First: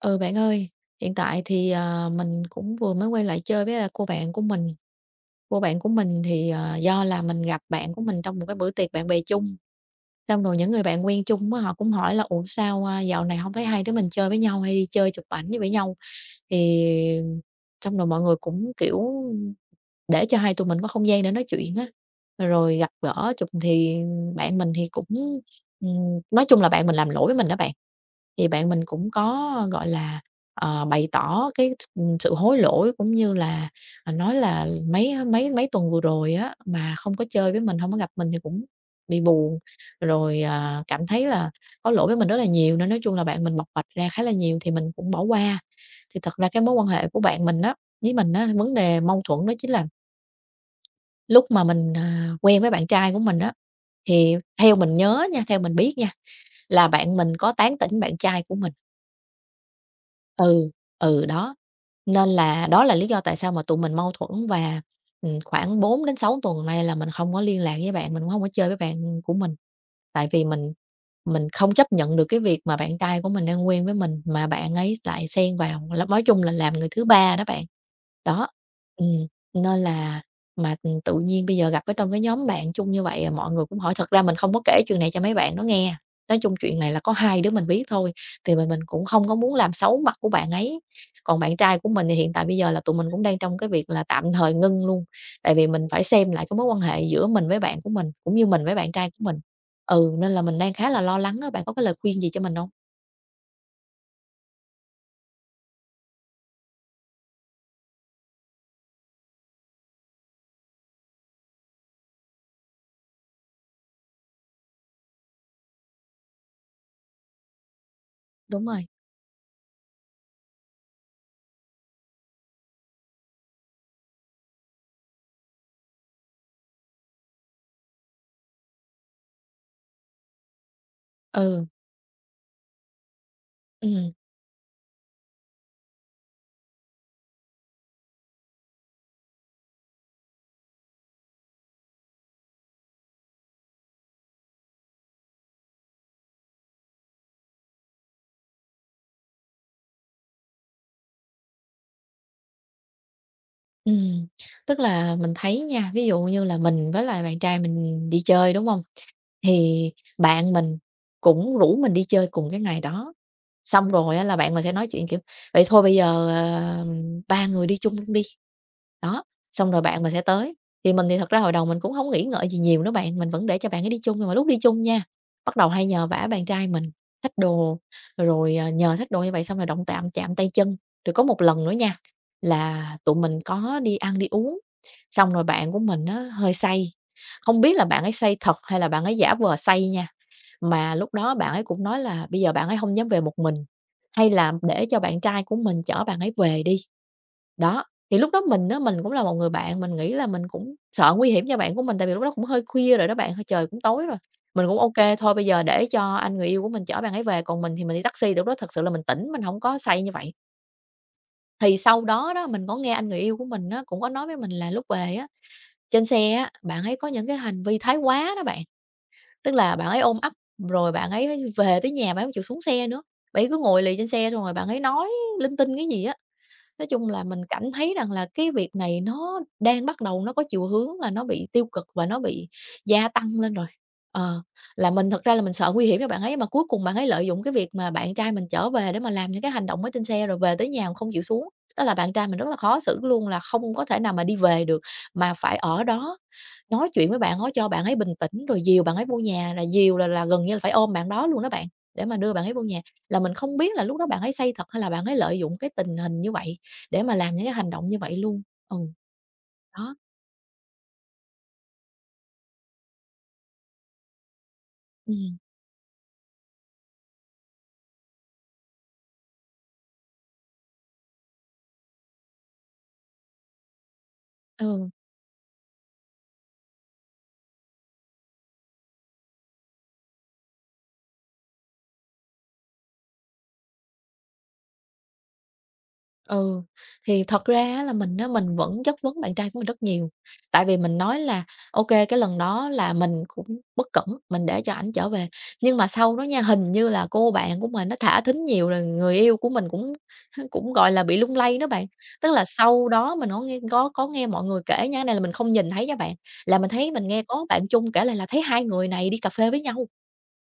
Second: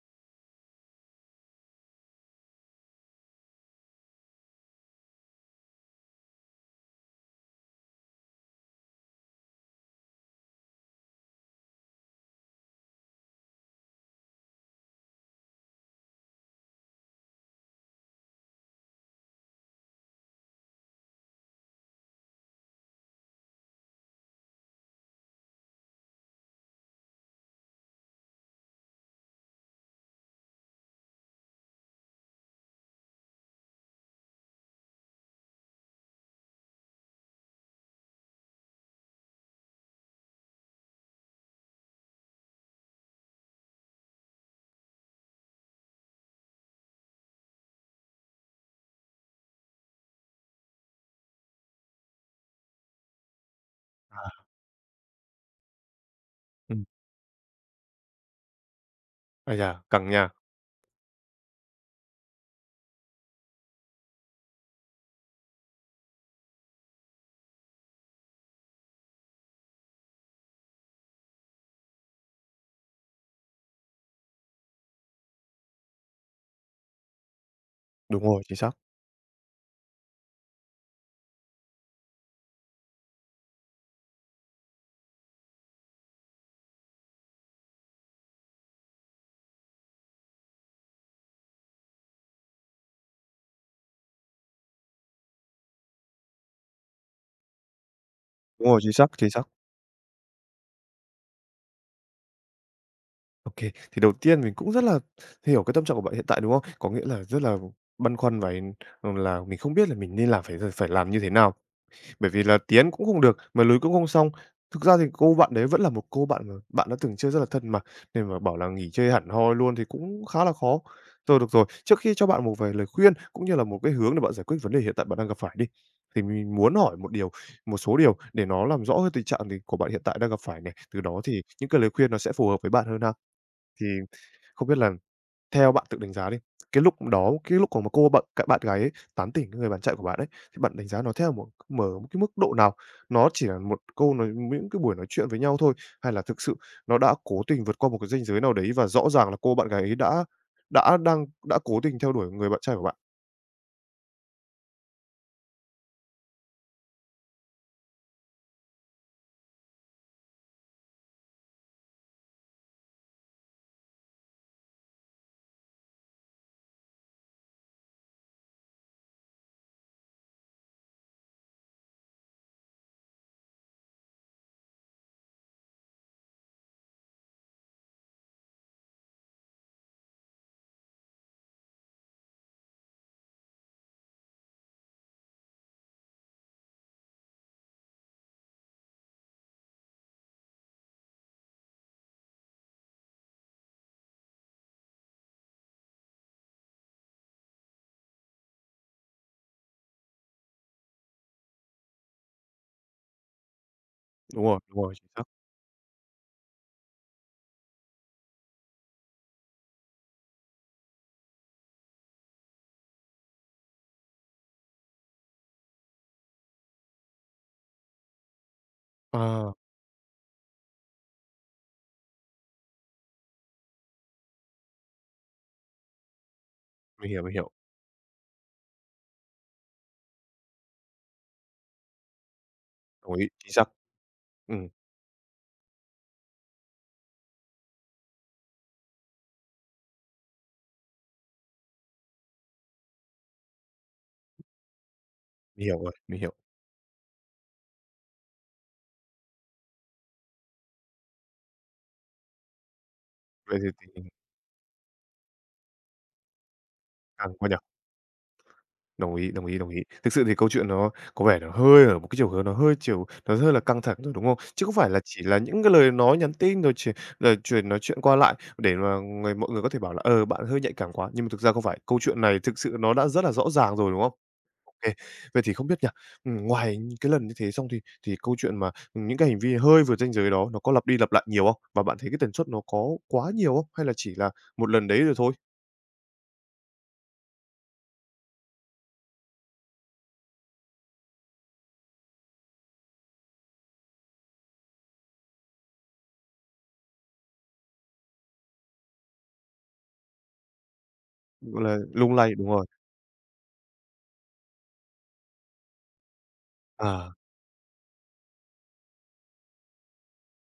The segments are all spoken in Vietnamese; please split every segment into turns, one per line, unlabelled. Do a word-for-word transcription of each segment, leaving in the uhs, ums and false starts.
Ừ, bạn ơi, hiện tại thì, ờ, mình cũng vừa mới quay lại chơi với, a, cô bạn của mình. Cô bạn của mình thì, ờ, do là mình gặp bạn của mình trong một cái bữa tiệc bạn bè chung, xong rồi những người bạn quen chung á, họ cũng hỏi là "Ủa, sao, a, dạo này không thấy hai đứa mình chơi với nhau, hay đi chơi chụp ảnh với nhau?" Thì xong rồi mọi người cũng, kiểu, để cho hai tụi mình có không gian để nói chuyện á, rồi gặp gỡ chụp thì bạn mình thì cũng ừm, nói chung là bạn mình làm lỗi với mình đó bạn. Thì bạn mình cũng có, gọi là, ờ, bày tỏ cái sự hối lỗi cũng như là, à, nói là mấy mấy mấy tuần vừa rồi á, mà không có chơi với mình, không có gặp mình thì cũng bị buồn, rồi, à, cảm thấy là có lỗi với mình rất là nhiều, nên nói chung là bạn mình bộc bạch ra khá là nhiều thì mình cũng bỏ qua. Thì thật ra cái mối quan hệ của bạn mình á, với mình á, vấn đề mâu thuẫn đó chính là lúc mà mình, à, quen với bạn trai của mình á, thì theo mình nhớ nha, theo mình biết nha,
Ừm,
là bạn mình có tán tỉnh bạn trai của mình.
ây da, căng nha.
Ừ, ừ, đó, nên là đó là lý do tại sao mà tụi mình mâu thuẫn và, ừm, khoảng bốn đến sáu tuần nay là mình không có liên lạc với bạn, mình cũng hông có chơi với bạn của mình. Tại vì mình mình không chấp nhận được cái việc mà bạn trai của mình đang quen với mình mà bạn ấy lại xen vào, l nói chung là làm người thứ ba đó bạn.
Đúng rồi,
Đó,
chính xác.
ừm, nên là mà, ừ, tự nhiên bây giờ gặp ở trong cái nhóm bạn chung như vậy, à, mọi người cũng hỏi. Thật ra mình không có kể chuyện này cho mấy bạn nó nghe, nói chung chuyện này là có hai đứa mình biết thôi, thì mà mình cũng không có muốn làm xấu mặt của bạn ấy. Còn bạn trai của mình thì hiện tại bây giờ là tụi mình cũng đang trong cái việc là tạm thời ngưng luôn, tại vì mình phải xem lại cái mối quan hệ giữa mình với bạn của mình, cũng như mình
Đúng
với
rồi,
bạn
chính xác,
trai của
chính
mình.
xác.
Ừ, nên là mình đang khá là lo lắng á, bạn có cái lời khuyên gì cho mình không?
Ô kê, thì đầu tiên mình cũng rất là hiểu cái tâm trạng của bạn hiện tại, đúng không? Có nghĩa là rất là băn khoăn và, ừm, là mình không biết là mình nên làm phải r phải làm như thế nào. Bởi vì là tiến cũng không được, mà lùi cũng không xong. Thực ra thì cô bạn đấy vẫn là một cô bạn mà bạn đã từng chơi rất là thân mà, nên mà bảo
Đúng
là
rồi.
nghỉ chơi hẳn hoi luôn thì cũng khá là khó. Rồi, được rồi, trước khi cho bạn một vài lời khuyên cũng như là một cái hướng để bạn giải quyết vấn đề hiện tại bạn đang gặp phải đi, thì mình muốn hỏi một điều một số điều để nó làm rõ hơn tình trạng thì của bạn hiện tại đang gặp phải này, từ đó thì
Ừ,
những cái lời khuyên nó sẽ phù hợp với bạn hơn ha. Thì
ừ,
không biết là theo bạn tự đánh giá đi, cái lúc đó, cái lúc của một cô bạn c bạn gái ấy tán tỉnh cái người bạn trai của bạn ấy, thì bạn đánh giá nó theo một mở một cái mức độ nào? Nó chỉ là một câu nói những cái buổi nói chuyện với nhau thôi, hay là thực sự nó đã cố tình vượt qua một cái ranh giới nào đấy và rõ ràng là cô bạn gái ấy đã đã đang đã cố tình theo đuổi người bạn trai của bạn?
ừm. Tức là mình thấy nha, ví dụ như là mình với lại bạn trai mình đi chơi, đúng không? Thì bạn mình cũng rủ mình đi chơi cùng cái ngày đó. Xong rồi á là bạn mình sẽ nói chuyện, kiểu: "Vậy thôi bây giờ, ờ, ba người đi chung luôn đi." Đó, xong rồi bạn mình sẽ tới. Thì mình thì thật ra hồi đầu mình cũng không nghĩ ngợi gì nhiều nữa bạn, mình vẫn để cho bạn ấy đi chung, nhưng mà lúc đi chung nha, bắt đầu hay nhờ vả bạn trai mình xách đồ, rồi, à, nhờ xách đồ như vậy xong rồi động tạm chạm tay chân. Rồi có một lần nữa nha, là tụi mình có đi ăn, đi uống, xong rồi bạn của mình nó hơi say, không biết là bạn ấy say thật hay là bạn ấy giả vờ say nha. Mà lúc đó bạn ấy cũng nói là bây giờ bạn ấy không dám về một mình, hay là để cho bạn trai của mình chở bạn ấy về đi. Đó, thì lúc đó mình á, mình cũng là một người bạn, mình nghĩ là mình cũng sợ nguy hiểm cho bạn của mình, tại vì lúc đó cũng hơi khuya rồi đó bạn, hơi trời cũng tối rồi.
Đúng rồi,
Mình cũng
đúng rồi, chính
ok
xác.
thôi bây giờ để cho anh người yêu của mình chở bạn ấy về, còn mình thì mình đi taxi, lúc đó thật sự là mình tỉnh, mình không có say như vậy. Thì sau đó đó, mình có nghe anh người yêu của mình á, cũng có nói với mình là lúc về á, trên xe á, bạn ấy có những cái hành vi thái quá đó bạn.
À,
Tức là bạn ấy ôm ấp, rồi bạn ấy về tới nhà bạn ấy hông chịu xuống xe nữa, bạn ấy cứ ngồi lì trên xe xong rồi bạn ấy nói linh tinh cái gì á. Nói chung
mình hiểu,
là
mình
mình
hiểu.
cảm thấy rằng là cái việc này nó đang bắt đầu nó có chiều hướng là nó bị tiêu cực và nó bị gia
Đồng ý,
tăng
chính
lên
xác.
rồi. Ờ,
Ừm,
là mình thật ra là mình sợ nguy hiểm cho bạn ấy, mà cuối cùng bạn ấy lợi dụng cái việc mà bạn trai mình trở về để mà làm những cái hành động ở trên xe, rồi về tới nhà mà không chịu xuống. Tức là bạn trai mình rất là khó xử luôn, là không có thể nào mà đi về được, mà phải
mình hiểu
ở
rồi,
đó,
mình hiểu.
nói chuyện với bạn đó cho bạn ấy bình tĩnh, rồi dìu bạn ấy vô nhà, là dìu là là gần như là phải ôm bạn đó luôn đó bạn, để mà đưa bạn ấy vô nhà. Là mình không
Vậy thì
biết là
tình
lúc đó
hình
bạn ấy say thật hay là bạn ấy lợi dụng cái tình hình như vậy để mà
căng
làm những
quá
cái
nhỉ?
hành động như vậy luôn? Ừ.
Đồng ý, đồng ý, đồng ý.
Đó,
Thực sự thì câu chuyện nó có vẻ nó hơi ở một cái chiều hướng nó hơi chiều nó hơi là căng thẳng rồi, đúng không? Chứ không phải là chỉ
ừm,
là những cái lời nói nhắn tin rồi chỉ rồi chuyện nói chuyện qua lại để mà người mọi người có thể bảo là, ờ, bạn hơi nhạy cảm quá, nhưng mà thực ra không phải, câu chuyện này thực sự nó đã rất là rõ ràng rồi, đúng không? Ô
ừ,
Vậy thì không biết nhỉ, ừm, ngoài những cái lần như thế xong thì thì câu chuyện mà, những cái hành vi hơi vượt ranh giới đó nó có lặp đi lặp lại nhiều không? Và bạn thấy cái tần suất nó có quá nhiều không? Hay là chỉ là một lần đấy rồi thôi,
ừ. Thì thật ra á là mình á, mình vẫn chất vấn bạn trai của mình rất nhiều, tại vì mình nói là ok, cái lần đó là mình cũng bất cẩn, mình để cho ảnh trở về." Nhưng mà sau đó nha, hình như là cô bạn của mình nó thả thính nhiều rồi người yêu của mình cũng cũng, gọi là, bị lung lay
gọi
đó
là,
bạn.
lung
Tức
lay
là
đúng rồi.
sau đó mình có nghe có có nghe mọi người kể nha, cái này là mình không nhìn thấy nha bạn, là mình thấy mình
À.
nghe có bạn chung kể lại là thấy hai người này đi cà phê với nhau.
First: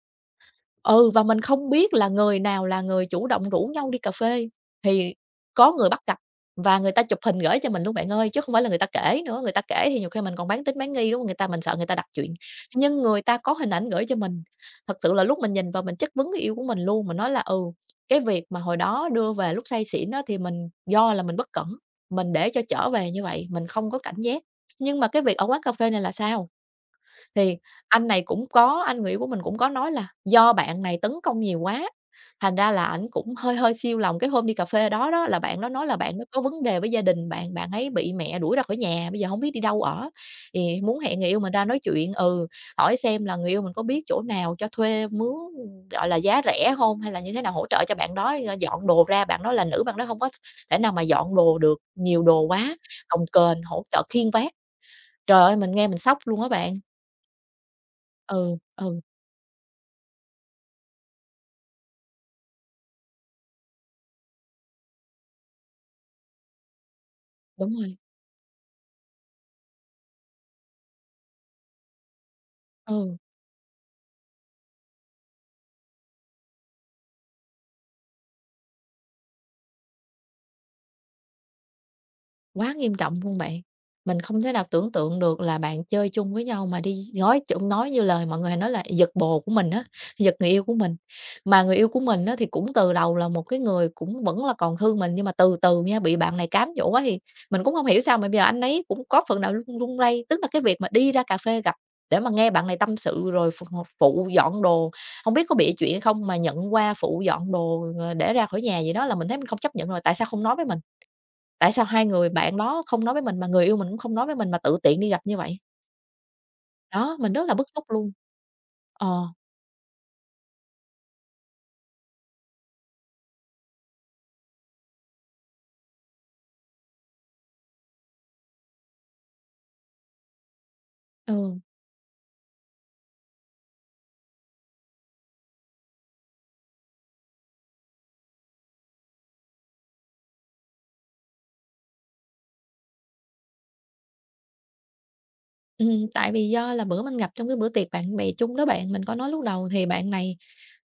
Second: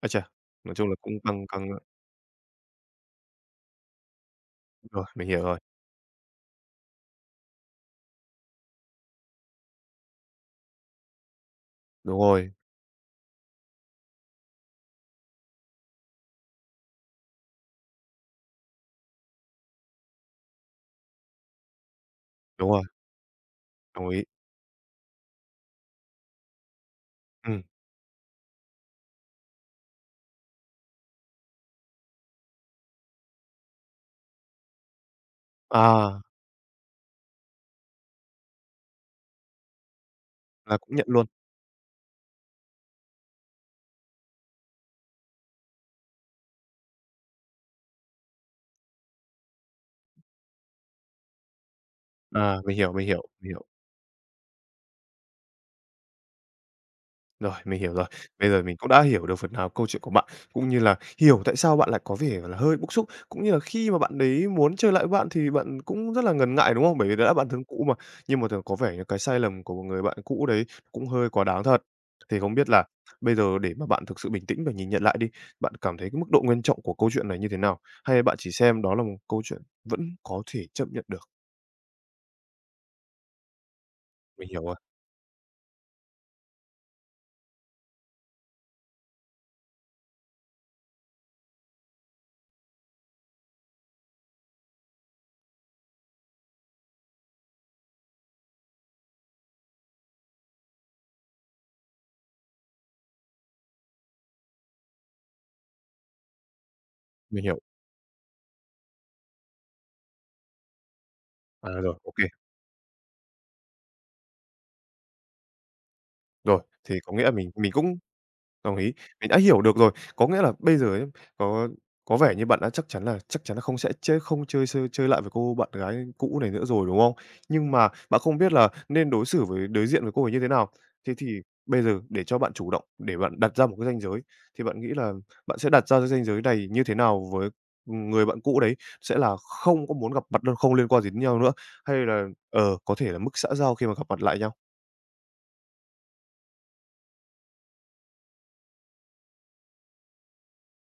Ái chà! Nói chung là
Ừ,
cũng
và mình
căng căng
không
á.
biết là người nào là người chủ động rủ nhau đi cà phê,
Rồi,
thì
mình hiểu rồi.
có người bắt gặp và người ta chụp hình gửi cho mình luôn bạn ơi, chứ không phải là người ta kể nữa, người ta kể thì nhiều khi mình còn bán tín bán nghi, đúng không? Người ta mình sợ người ta đặt
Đúng
chuyện,
rồi,
nhưng người ta có hình ảnh gửi cho mình. Thật sự là lúc mình nhìn vào mình chất vấn người yêu của mình luôn, mình nói là "Ừ, cái việc mà hồi đó đưa về lúc say xỉn đó thì mình do là mình bất cẩn, mình để cho
đúng rồi,
trở về như vậy, mình không có
đồng
cảnh
ý.
giác, nhưng mà cái việc ở quán cà phê này là sao?" Thì
Ừm,
anh này cũng có anh người yêu của mình cũng có nói là do bạn này tấn công nhiều quá, thành ra là ảnh cũng hơi hơi xiêu lòng. Cái hôm đi cà phê đó đó là bạn đó nói là bạn
à,
nó có vấn đề với gia đình bạn, bạn ấy bị mẹ đuổi ra khỏi nhà, bây giờ không biết đi đâu ở,
là
thì
cũng
muốn
nhận
hẹn
luôn.
người yêu mình ra nói chuyện, ừ, hỏi xem là người yêu mình có biết chỗ nào cho thuê mướn, gọi là, giá rẻ không hay là như thế nào hỗ trợ cho bạn đó, ờ, dọn đồ ra. Bạn đó là nữ, bạn đó không có thể nào mà dọn đồ được, nhiều đồ
À,
quá,
mình hiểu, mình
cồng
hiểu, mình
kềnh,
hiểu.
hỗ trợ khiêng vác. Trời ơi, mình nghe mình sốc luôn á bạn.
Rồi, mình hiểu rồi. Bây
Ừ,
giờ mình cũng
ừ.
đã hiểu được phần nào câu chuyện của bạn, cũng như là hiểu tại sao bạn lại có vẻ là hơi bức xúc, cũng như là khi mà bạn đấy muốn chơi lại với bạn thì bạn cũng rất là ngần ngại, đúng không? Bởi vì đã là bạn thân
Đúng
cũ mà.
rồi,
Nhưng mà thường có vẻ như cái sai lầm của một người bạn cũ đấy cũng hơi quá đáng thật. Thì không biết là
ừ,
bây giờ để mà bạn thực sự bình tĩnh và nhìn nhận lại đi, bạn cảm thấy cái mức độ nghiêm trọng của câu chuyện này như thế nào? Hay bạn chỉ xem đó là một câu chuyện vẫn có thể chấp nhận được?
quá nghiêm trọng luôn bạn. Mình không
Mình
thể
hiểu
nào
rồi,
tưởng tượng được là bạn chơi chung với nhau mà đi nói chung nói như lời mọi người hay nói là giật bồ của mình á, giật người yêu của mình. Mà người yêu của mình á, thì cũng từ đầu là một cái người cũng vẫn là còn thương mình, nhưng mà từ từ nha, bị bạn này cám dỗ á thì mình cũng không hiểu sao mà bây giờ anh ấy cũng có phần nào run run rây. Tức là cái việc mà đi ra cà phê gặp để mà nghe bạn này tâm sự rồi phụ, phụ dọn đồ, không biết có bịa chuyện không mà nhận qua phụ
mình
dọn
hiểu.
đồ, ờ, để ra khỏi nhà gì đó là mình thấy mình không chấp nhận rồi, tại sao không nói với mình?
À,
Tại sao
rồi,
hai
ok.
người bạn đó không nói với mình mà người yêu mình cũng không nói với mình mà tự tiện đi gặp như vậy?
Rồi, thì có
Đó,
nghĩa là
mình rất
mình
là bức
mình
xúc
cũng
luôn.
đồng ý,
Ờ,
mình đã hiểu được rồi. Có nghĩa là bây giờ ấy, có có vẻ như bạn đã chắc chắn là chắc chắn là không sẽ chơi không chơi sơi chơi lại với cô bạn gái cũ này nữa rồi, đúng không? Nhưng mà bạn không biết là nên đối xử với đối diện với cô ấy như thế nào. Thế thì
ừ,
bây giờ để cho bạn chủ động, để bạn đặt ra một cái ranh giới, thì bạn nghĩ là bạn sẽ đặt ra cái ranh giới này như thế nào với, ừ, người bạn cũ đấy? Sẽ là không có muốn gặp mặt đâu, không liên quan gì đến nhau nữa, hay là, ờ, có thể là mức xã giao khi mà gặp mặt lại nhau?
ừm, tại vì do là bữa mình gặp trong cái bữa tiệc bạn bè chung đó bạn, mình có nói lúc đầu thì bạn này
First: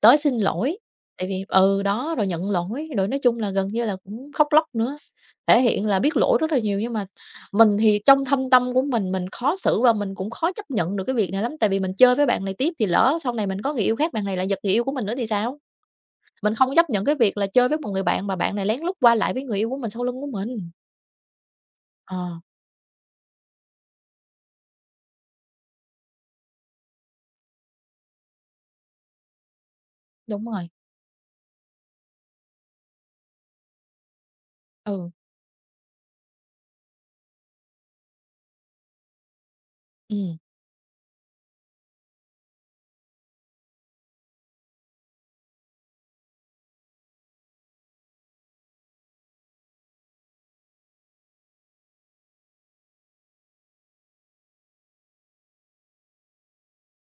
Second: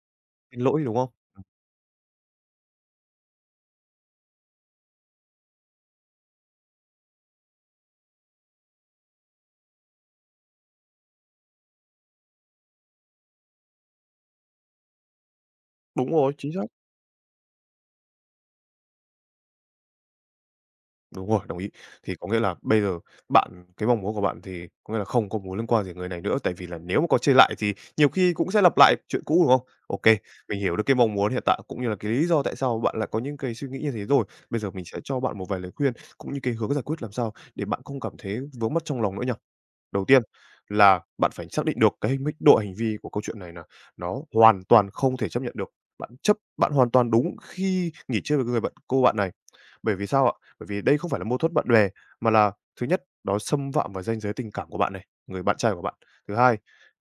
tới xin
Xin
lỗi,
lỗi, đúng không?
tại vì ừ, đó, rồi nhận lỗi, rồi nói chung là gần như là cũng khóc lóc nữa, thể hiện là biết lỗi rất là nhiều. Nhưng mà mình thì trong thâm tâm của mình, mình khó xử và mình cũng khó chấp nhận được cái việc này lắm, tại vì mình chơi với bạn này tiếp thì lỡ sau này mình có người yêu khác, bạn này lại giật người yêu của mình nữa thì sao?
Đúng rồi, chính
Mình
xác.
không có chấp nhận cái việc là chơi với một người bạn mà bạn này lén lút qua lại với người yêu của mình sau lưng của mình.
Đúng rồi, đồng ý. Thì có
Ờ,
nghĩa là bây giờ bạn cái mong muốn của bạn thì có nghĩa là không có muốn liên quan gì người này nữa, tại vì là nếu mà có chê lại thì nhiều khi cũng sẽ lặp lại chuyện cũ, đúng không? OK,
đúng
mình
rồi,
hiểu được cái mong muốn hiện tại cũng như là cái lý do tại sao bạn lại có những cái suy nghĩ như thế rồi. Bây giờ mình sẽ
ừ,
cho bạn một vài lời khuyên cũng như cái hướng giải quyết làm sao để bạn không cảm thấy vướng mắc trong lòng nữa nhỉ. Đầu tiên
ừm,
là bạn phải xác định được cái hình mức độ hành vi của câu chuyện này là nó hoàn toàn không thể chấp nhận được. Bạn chấp bạn hoàn toàn đúng khi nghỉ chơi với người bạn cô bạn này. Bởi vì sao ạ? Bởi vì đây không phải là mâu thuẫn bạn bè, mà là thứ nhất nó xâm phạm vào ranh giới tình cảm của bạn này, người bạn trai của bạn. Thứ hai,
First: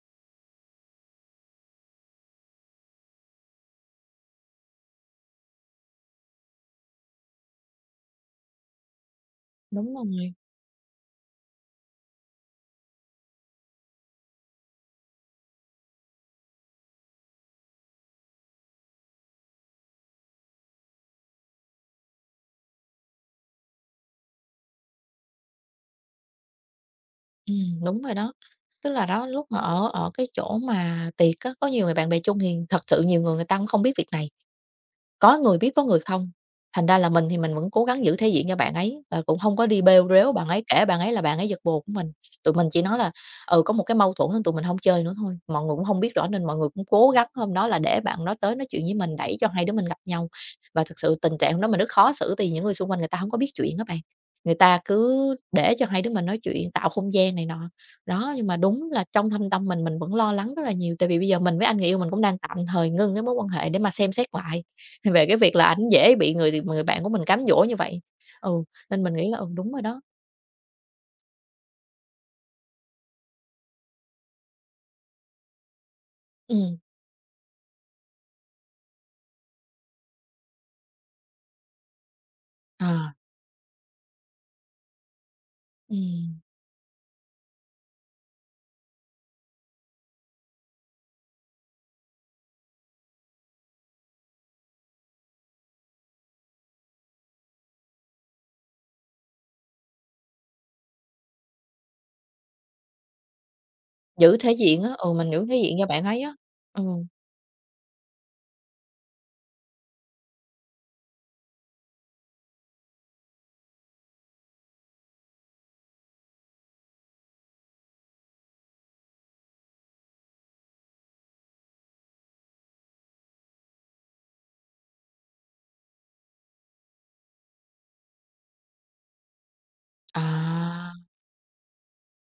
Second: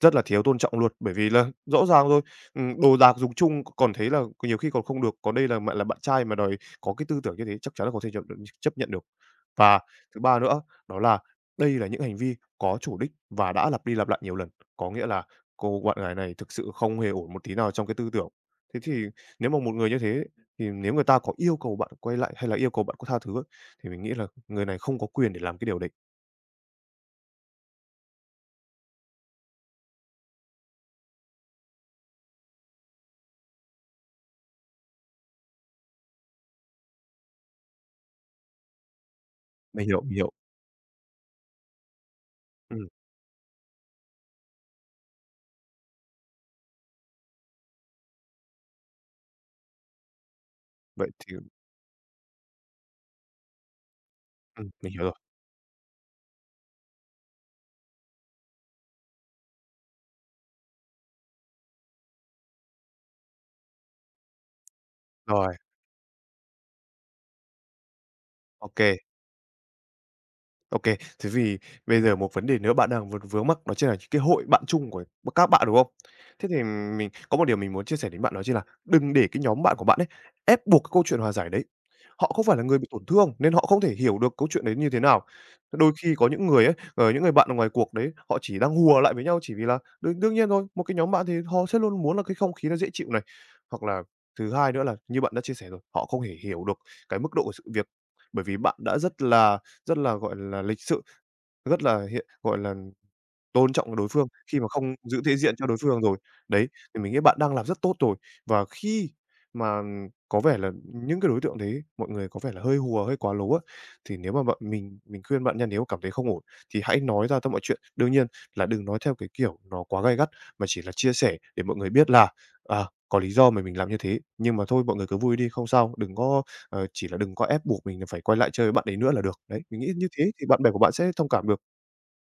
rất là thiếu tôn trọng luôn, bởi vì là rõ ràng rồi, ừm, đồ đạc dùng chung còn thấy là nhiều khi còn không được, còn đây là bạn là bạn trai mà đòi có cái tư tưởng như thế chắc chắn là không thể chấp chấp nhận được. Và
đúng
thứ
rồi,
ba nữa đó là đây là những hành vi có chủ đích và đã lặp đi lặp lại nhiều lần, có nghĩa là cô bạn gái này thực sự không hề ổn một tí nào trong cái tư tưởng. Thế thì nếu mà một người như thế thì nếu người ta có yêu cầu bạn quay lại hay là yêu cầu bạn có tha thứ ấy, thì mình nghĩ là người này không có quyền để làm cái điều đấy.
ừm, đúng rồi đó. Tức là đó, lúc mà ở ở cái chỗ mà tiệc á, có nhiều người bạn bè chung thì thật sự nhiều người người ta cũng không biết việc này. Có người biết có người không, thành ra là mình thì mình vẫn cố gắng giữ thể diện cho bạn ấy, và cũng không có đi
Mình hiểu,
bêu
mình
rếu
hiểu.
bạn ấy, kể bạn ấy là bạn ấy giật bồ của mình. Tụi mình chỉ
Ừm,
nói là, ừ, có một cái mâu thuẫn nên tụi mình không chơi nữa thôi, mọi người cũng không biết rõ nên mọi người cũng cố gắng hôm đó là để bạn đó tới nói chuyện với mình, đẩy cho hai đứa mình gặp nhau. Và thực
vậy
sự
thì
tình trạng hôm đó mình rất khó xử tại vì những người xung quanh người ta không có biết chuyện á bạn, người
ừm,
ta
mình hiểu rồi.
cứ để cho hai đứa mình nói chuyện, tạo không gian này nọ. Đó, nhưng mà đúng là trong thâm tâm mình, mình vẫn lo lắng rất là nhiều, tại vì bây giờ mình với anh người yêu mình cũng đang tạm thời ngưng cái mối quan hệ để mà xem xét lại. Về cái việc
Rồi,
là ảnh dễ bị người người bạn của mình cám dỗ như vậy. Ừ,
ô kê.
nên mình nghĩ là, ừ, đúng rồi đó.
OK, thế vì bây giờ một vấn đề nữa bạn đang vướng vướng mắc đó chính là những cái hội bạn chung của b- các bạn, đúng không? Thế thì
ừ,
mình có một điều mình muốn chia sẻ đến bạn đó chính là đừng để cái nhóm bạn của bạn ấy ép buộc cái câu chuyện hòa giải đấy. Họ không phải là người bị tổn
à,
thương nên họ không thể hiểu được câu chuyện đấy như thế nào. Đôi khi có
ừm,
những người ấy, ờ, những người bạn ở ngoài cuộc đấy, họ chỉ đang hùa lại với nhau chỉ vì là đương đương nhiên thôi, một cái nhóm bạn thì họ sẽ luôn muốn là cái không khí nó dễ chịu này. Hoặc là thứ hai nữa là như bạn đã chia sẻ rồi, họ không thể hiểu được cái mức độ của sự việc, bởi vì bạn đã rất là rất là, gọi là, lịch sự, rất là hiện gọi là tôn trọng đối phương
Giữ thể
khi mà
diện á,
không
ừ,
giữ
mình
thể
giữ
diện
thể
cho
diện
đối
cho
phương
bạn
rồi.
ấy á.
Đấy,
Ừ,
thì mình nghĩ bạn đang làm rất tốt rồi. Và khi mà có vẻ là những cái đối tượng đấy, mọi người có vẻ là hơi hùa, hơi quá lố á, thì nếu mà bạn mình mình khuyên bạn nha, nếu cảm thấy không ổn thì hãy nói ra tất mọi chuyện. Đương nhiên là đừng nói theo cái kiểu nó quá gay gắt, mà chỉ là chia sẻ để mọi người biết là, à, có lý do mà mình làm như thế, nhưng mà thôi mọi người cứ vui đi, không sao, đừng có, ờ, chỉ là đừng có ép buộc mình là phải quay lại chơi với bạn ấy nữa là được. Đấy, mình nghĩ như thế thì bạn bè của
à.
bạn sẽ thông cảm được.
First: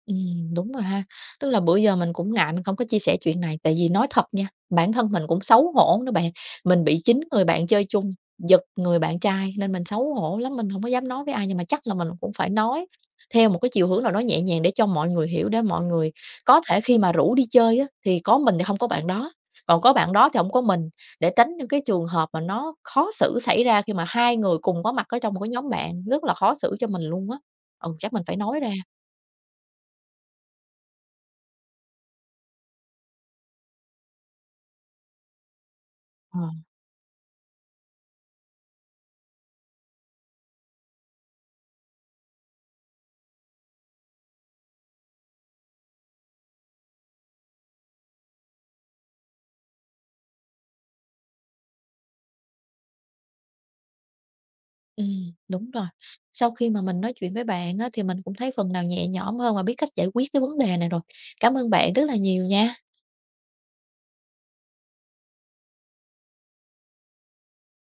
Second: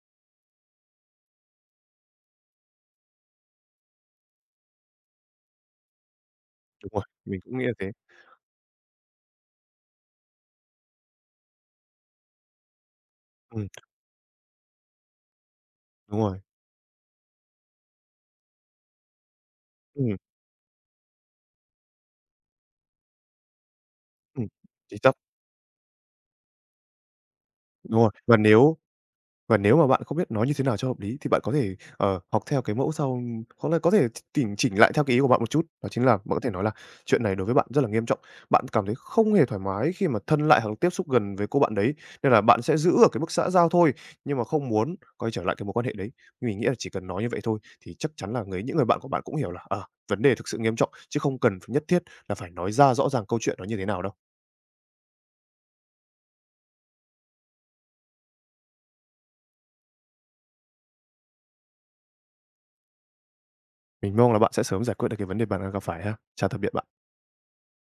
Ừm, đúng rồi ha. Tức là bữa giờ mình cũng ngại mình không có chia sẻ chuyện này, tại vì nói thật nha, bản thân mình cũng xấu hổ nữa bạn. Mình
Đúng
bị
rồi,
chín
mình
người
cũng nghĩ
bạn
là
chơi
thế.
chung, giật người bạn trai nên mình xấu hổ lắm, mình không có dám nói với ai, nhưng mà chắc là mình cũng phải nói theo một
Ừm.
cái chiều hướng nào đó nhẹ nhàng để cho mọi người hiểu, để mọi người
Đúng rồi.
có thể khi mà rủ đi chơi á, thì có mình thì không có bạn đó, còn có bạn
Ừm,
đó thì không có mình, để tránh những cái trường hợp mà nó khó xử xảy ra khi mà hai
ừm,
người cùng có
chính
mặt
xác,
ở trong một cái nhóm bạn, rất là khó xử cho mình luôn á. Ừ,
đúng rồi.
chắc mình phải
Và
nói ra.
nếu và nếu mà bạn không biết nói như thế nào cho hợp lý thì bạn có thể, ờ, học theo cái mẫu sau hoặc là có thể ch chỉnh chỉnh lại theo cái ý của bạn một chút. Đó chính là bạn
Ờ.
có thể nói là "Chuyện này đối với bạn rất là nghiêm trọng, bạn cảm thấy không hề thoải mái khi mà thân lại hoặc là tiếp xúc gần với cô bạn đấy, nên là bạn sẽ giữ ở cái mức xã giao thôi, nhưng mà không muốn quay trở lại cái mối quan hệ đấy." Mình nghĩ là chỉ cần nói như vậy thôi thì chắc chắn là người những người bạn của bạn cũng hiểu là, à, vấn đề thực sự nghiêm trọng, chứ không cần phải nhất thiết là phải nói ra rõ ràng câu chuyện nó như thế nào đâu.
Ừm, đúng rồi. Sau khi mà mình nói chuyện với bạn á, thì mình cũng thấy phần nào nhẹ nhõm hơn và biết cách giải quyết cái vấn đề này rồi. Cảm ơn bạn rất là nhiều nha.
Mình mong là bạn sẽ sớm giải quyết được cái vấn đề bạn đang gặp phải ha. Chào tạm biệt bạn.